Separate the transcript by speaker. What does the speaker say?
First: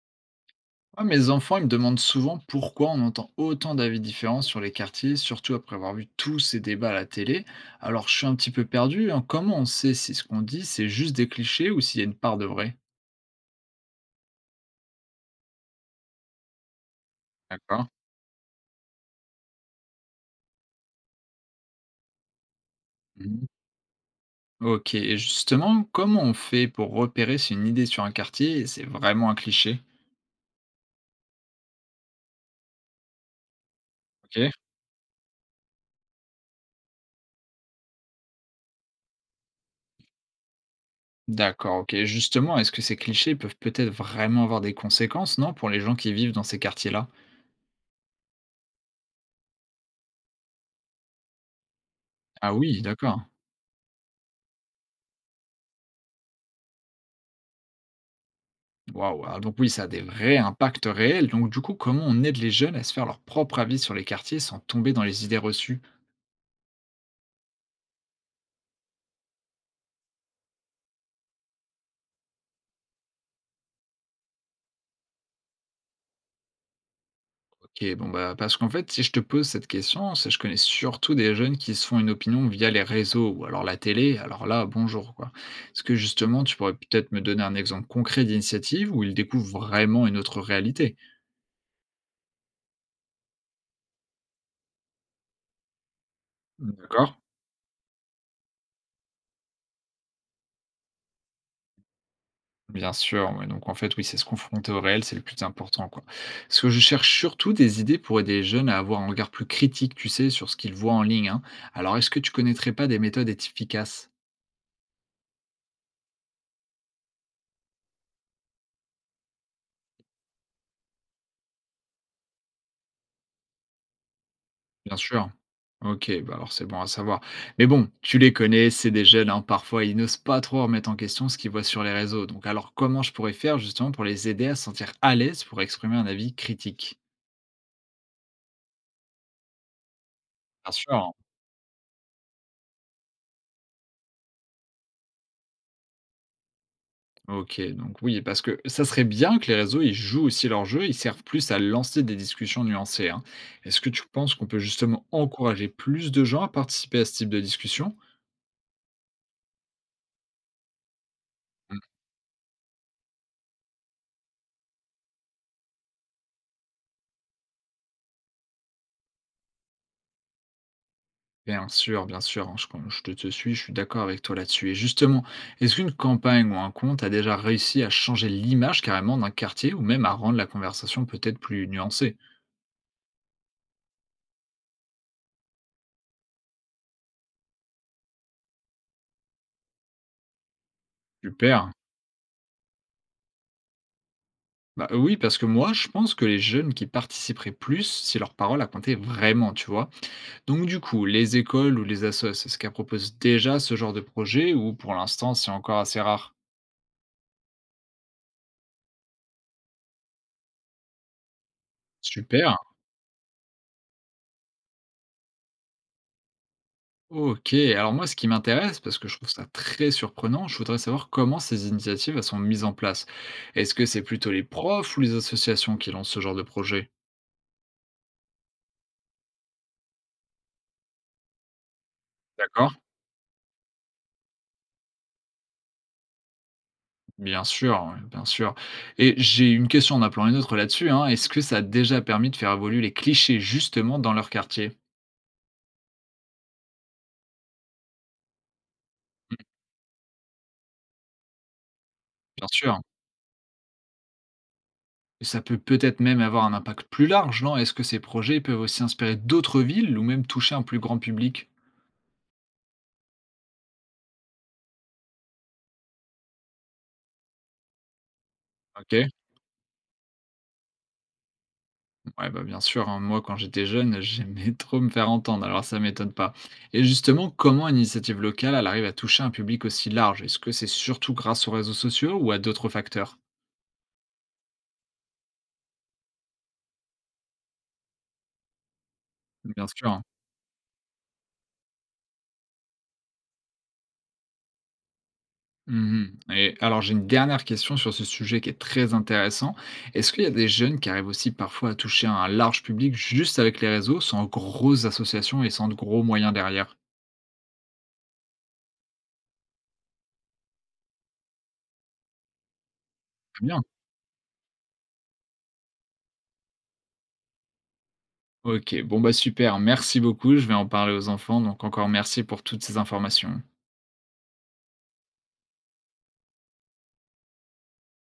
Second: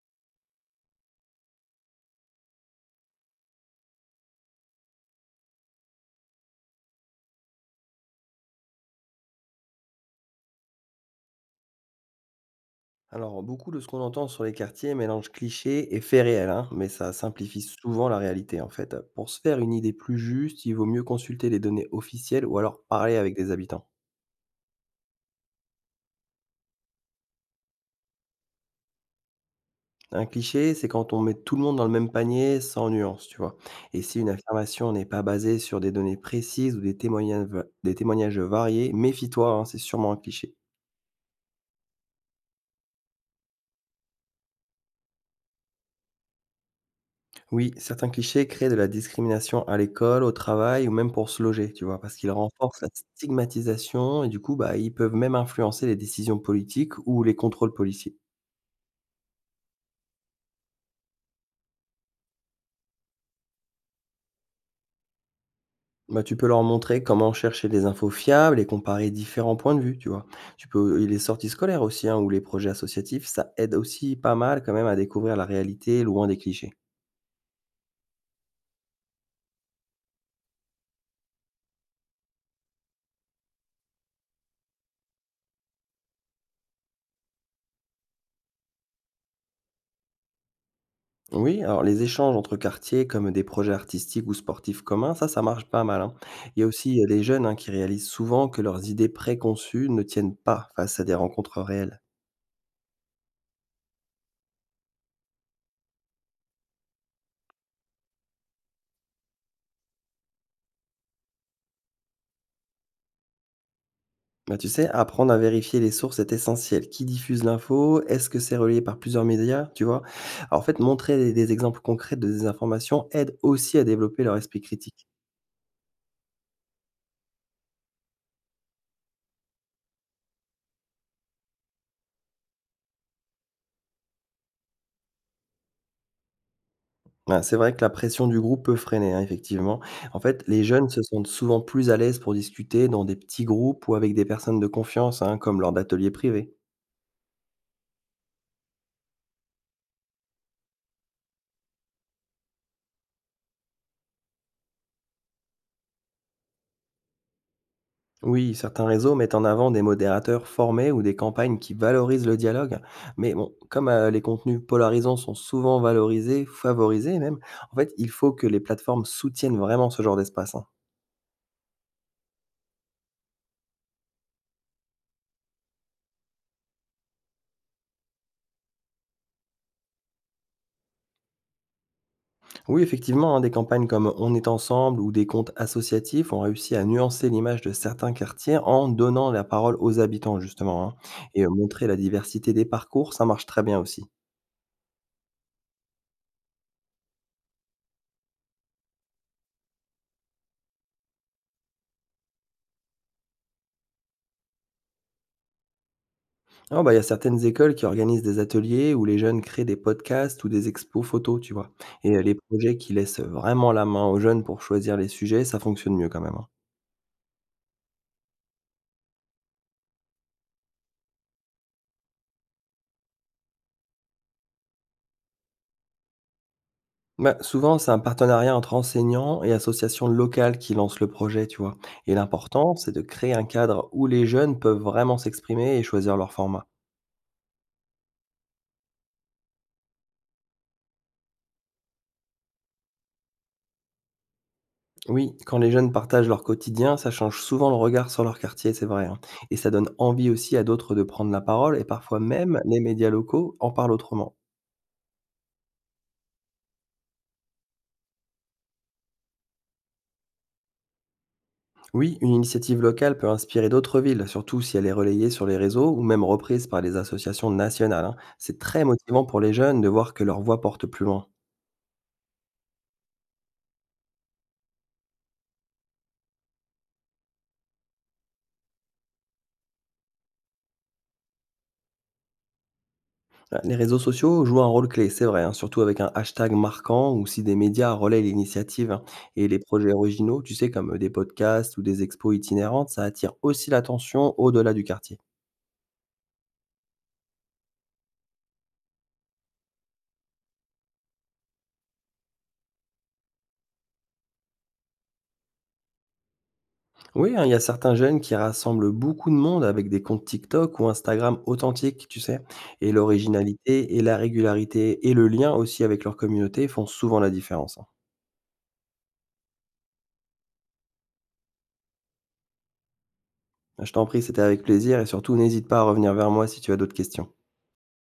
Speaker 1: Ouais, mes enfants, ils me demandent souvent pourquoi on entend autant d'avis différents sur les quartiers, surtout après avoir vu tous ces débats à la télé. Alors je suis un petit peu perdu, hein. Comment on sait si ce qu'on dit, c'est juste des clichés ou s'il y a une part de vrai?
Speaker 2: Alors, beaucoup de ce qu'on entend sur les quartiers mélange clichés et faits réels, hein, mais ça simplifie
Speaker 1: D'accord.
Speaker 2: souvent la réalité en fait. Pour se faire une idée plus juste, il vaut mieux consulter les données officielles ou alors parler avec
Speaker 1: Mhm.
Speaker 2: des habitants.
Speaker 1: Ok, et justement, comment on fait pour repérer si une idée sur un quartier, c'est vraiment un cliché?
Speaker 2: Un cliché, c'est quand on met tout le monde dans le même panier sans nuance, tu vois. Et si une
Speaker 1: Ok.
Speaker 2: affirmation n'est pas basée sur des données précises ou des témoignages variés, méfie-toi, hein, c'est sûrement un cliché.
Speaker 1: D'accord, ok. Justement, est-ce que ces clichés peuvent peut-être vraiment avoir des conséquences, non, pour les gens qui vivent dans ces quartiers-là?
Speaker 2: Oui, certains clichés créent de la discrimination à l'école, au travail ou même pour se loger, tu vois, parce qu'ils
Speaker 1: Ah oui,
Speaker 2: renforcent la
Speaker 1: d'accord.
Speaker 2: stigmatisation et du coup, bah, ils peuvent même influencer les décisions politiques ou les contrôles policiers.
Speaker 1: Waouh! Alors donc oui, ça a des vrais impacts réels. Donc du coup, comment on aide les jeunes à se faire leur propre avis sur les quartiers sans tomber dans les idées reçues?
Speaker 2: Bah, tu peux leur montrer comment chercher des infos fiables et comparer différents points de vue, tu vois. Tu peux, et les sorties scolaires aussi, hein, ou les projets associatifs, ça aide aussi pas mal quand même à découvrir la réalité loin des clichés.
Speaker 1: Ok, bon bah parce qu'en fait, si je te pose cette question, c'est je connais surtout des jeunes qui se font une opinion via les réseaux ou alors la télé. Alors là, bonjour quoi. Est-ce que justement, tu pourrais peut-être me donner un exemple concret d'initiative où ils découvrent vraiment une autre réalité?
Speaker 2: Oui, alors les échanges entre quartiers comme des projets artistiques ou sportifs communs, ça marche pas mal, hein. Il y a aussi
Speaker 1: D'accord.
Speaker 2: les jeunes, hein, qui réalisent souvent que leurs idées préconçues ne tiennent pas face à des rencontres réelles.
Speaker 1: Bien sûr, ouais, donc en fait, oui, c'est se confronter au réel, c'est le plus important, quoi. Parce que je cherche surtout des idées pour aider les jeunes à avoir un regard plus critique, tu sais, sur ce qu'ils voient en ligne, hein. Alors, est-ce que tu connaîtrais pas des méthodes efficaces?
Speaker 2: Bah, tu sais, apprendre à vérifier les sources est essentiel. Qui diffuse l'info? Est-ce que c'est relayé par plusieurs médias? Tu vois? Alors, en fait, montrer des exemples concrets de désinformation aide aussi à développer leur esprit
Speaker 1: Bien
Speaker 2: critique.
Speaker 1: sûr. Ok, bah alors c'est bon à savoir. Mais bon, tu les connais, c'est des jeunes, hein, parfois ils n'osent pas trop remettre en question ce qu'ils voient sur les réseaux. Donc alors comment je pourrais faire justement pour les aider à se sentir à l'aise pour exprimer un avis critique?
Speaker 2: Ouais, c'est vrai que la pression du groupe peut freiner, hein, effectivement. En fait, les
Speaker 1: Bien
Speaker 2: jeunes se
Speaker 1: sûr.
Speaker 2: sentent souvent plus à l'aise pour discuter dans des petits groupes ou avec des personnes de confiance, hein, comme lors d'ateliers privés.
Speaker 1: OK, donc oui, parce que ça serait bien que les réseaux, ils jouent aussi leur jeu, ils servent plus à lancer des discussions nuancées, hein. Est-ce que tu penses qu'on peut justement encourager plus de gens à participer à ce type de discussion?
Speaker 2: Oui, certains réseaux mettent en avant des modérateurs formés ou des campagnes qui
Speaker 1: Mmh.
Speaker 2: valorisent le dialogue. Mais bon, comme les contenus polarisants sont souvent valorisés, favorisés même, en fait, il faut que les plateformes soutiennent vraiment ce genre d'espace, hein.
Speaker 1: Bien sûr, hein, je te suis, je suis d'accord avec toi là-dessus et justement, est-ce qu'une campagne ou un compte a déjà réussi à changer l'image carrément d'un quartier ou même à rendre la conversation peut-être plus nuancée?
Speaker 2: Oui, effectivement, hein, des campagnes comme On est ensemble ou des comptes associatifs ont réussi à nuancer l'image de certains quartiers en donnant la parole aux habitants, justement, hein. Et
Speaker 1: Super.
Speaker 2: montrer la diversité des parcours, ça marche très bien aussi.
Speaker 1: Bah, oui, parce que moi, je pense que les jeunes qui participeraient plus si leur parole a compté vraiment, tu vois? Donc du coup, les écoles ou les assos, est-ce qu'elles proposent déjà ce genre de projet ou pour l'instant c'est encore assez rare?
Speaker 2: Ah bah, il y a certaines écoles qui organisent des ateliers où les jeunes créent des podcasts ou des expos photos, tu vois. Et les
Speaker 1: Super.
Speaker 2: projets qui laissent vraiment la main aux jeunes pour choisir les sujets, ça fonctionne mieux quand même, hein.
Speaker 1: Ok, alors moi ce qui m'intéresse, parce que je trouve ça très surprenant, je voudrais savoir comment ces initiatives elles sont mises en place. Est-ce que c'est plutôt les profs ou les associations qui lancent ce genre de projet?
Speaker 2: Bah, souvent, c'est un partenariat entre enseignants et associations locales qui lancent le projet, tu vois. Et
Speaker 1: D'accord.
Speaker 2: l'important, c'est de créer un cadre où les jeunes peuvent vraiment s'exprimer et choisir leur format.
Speaker 1: Bien sûr, ouais, bien sûr. Et j'ai une question en appelant une autre là-dessus, hein. Est-ce que ça a déjà permis de faire évoluer les clichés justement dans leur quartier?
Speaker 2: Oui, quand les jeunes partagent leur quotidien, ça change souvent le regard sur leur quartier, c'est vrai, hein. Et ça donne envie aussi à d'autres de prendre la parole, et parfois
Speaker 1: Bien
Speaker 2: même les
Speaker 1: sûr.
Speaker 2: médias locaux en parlent autrement.
Speaker 1: Et ça peut peut-être même avoir un impact plus large, non? Est-ce que ces projets peuvent aussi inspirer d'autres villes ou même toucher un plus grand public?
Speaker 2: Oui, une initiative locale peut inspirer d'autres villes, surtout si elle est relayée sur les réseaux ou même reprise par les associations nationales, hein. C'est très
Speaker 1: OK.
Speaker 2: motivant pour les jeunes de voir que leur voix porte plus loin.
Speaker 1: Ouais, bah, bien sûr, hein, moi quand j'étais jeune, j'aimais trop me faire entendre, alors ça m'étonne pas. Et justement, comment une initiative locale, elle arrive à toucher un public aussi large? Est-ce que c'est surtout grâce aux réseaux sociaux ou à d'autres facteurs?
Speaker 2: Bah, les réseaux sociaux jouent un rôle clé, c'est vrai, hein, surtout avec un hashtag marquant ou si des médias relaient l'initiative, hein. Et les
Speaker 1: Bien sûr,
Speaker 2: projets
Speaker 1: hein.
Speaker 2: originaux, tu sais, comme des podcasts ou des expos itinérantes, ça attire aussi l'attention au-delà du quartier.
Speaker 1: Mmh. Et alors j'ai une dernière question sur ce sujet qui est très intéressant. Est-ce qu'il y a des jeunes qui arrivent aussi parfois à toucher un large public juste avec les réseaux, sans grosses associations et sans de gros moyens derrière?
Speaker 2: Oui, hein, il y a certains jeunes qui rassemblent beaucoup de monde avec des comptes TikTok ou Instagram authentiques, tu sais. Et
Speaker 1: Très bien.
Speaker 2: l'originalité et la régularité et le lien aussi avec leur communauté font souvent la différence, hein.
Speaker 1: OK, bon, bah, super, merci beaucoup, je vais en parler aux enfants, donc encore merci pour toutes ces informations.
Speaker 2: Je t'en prie, c'était avec plaisir et surtout n'hésite pas à revenir vers moi si tu as d'autres questions.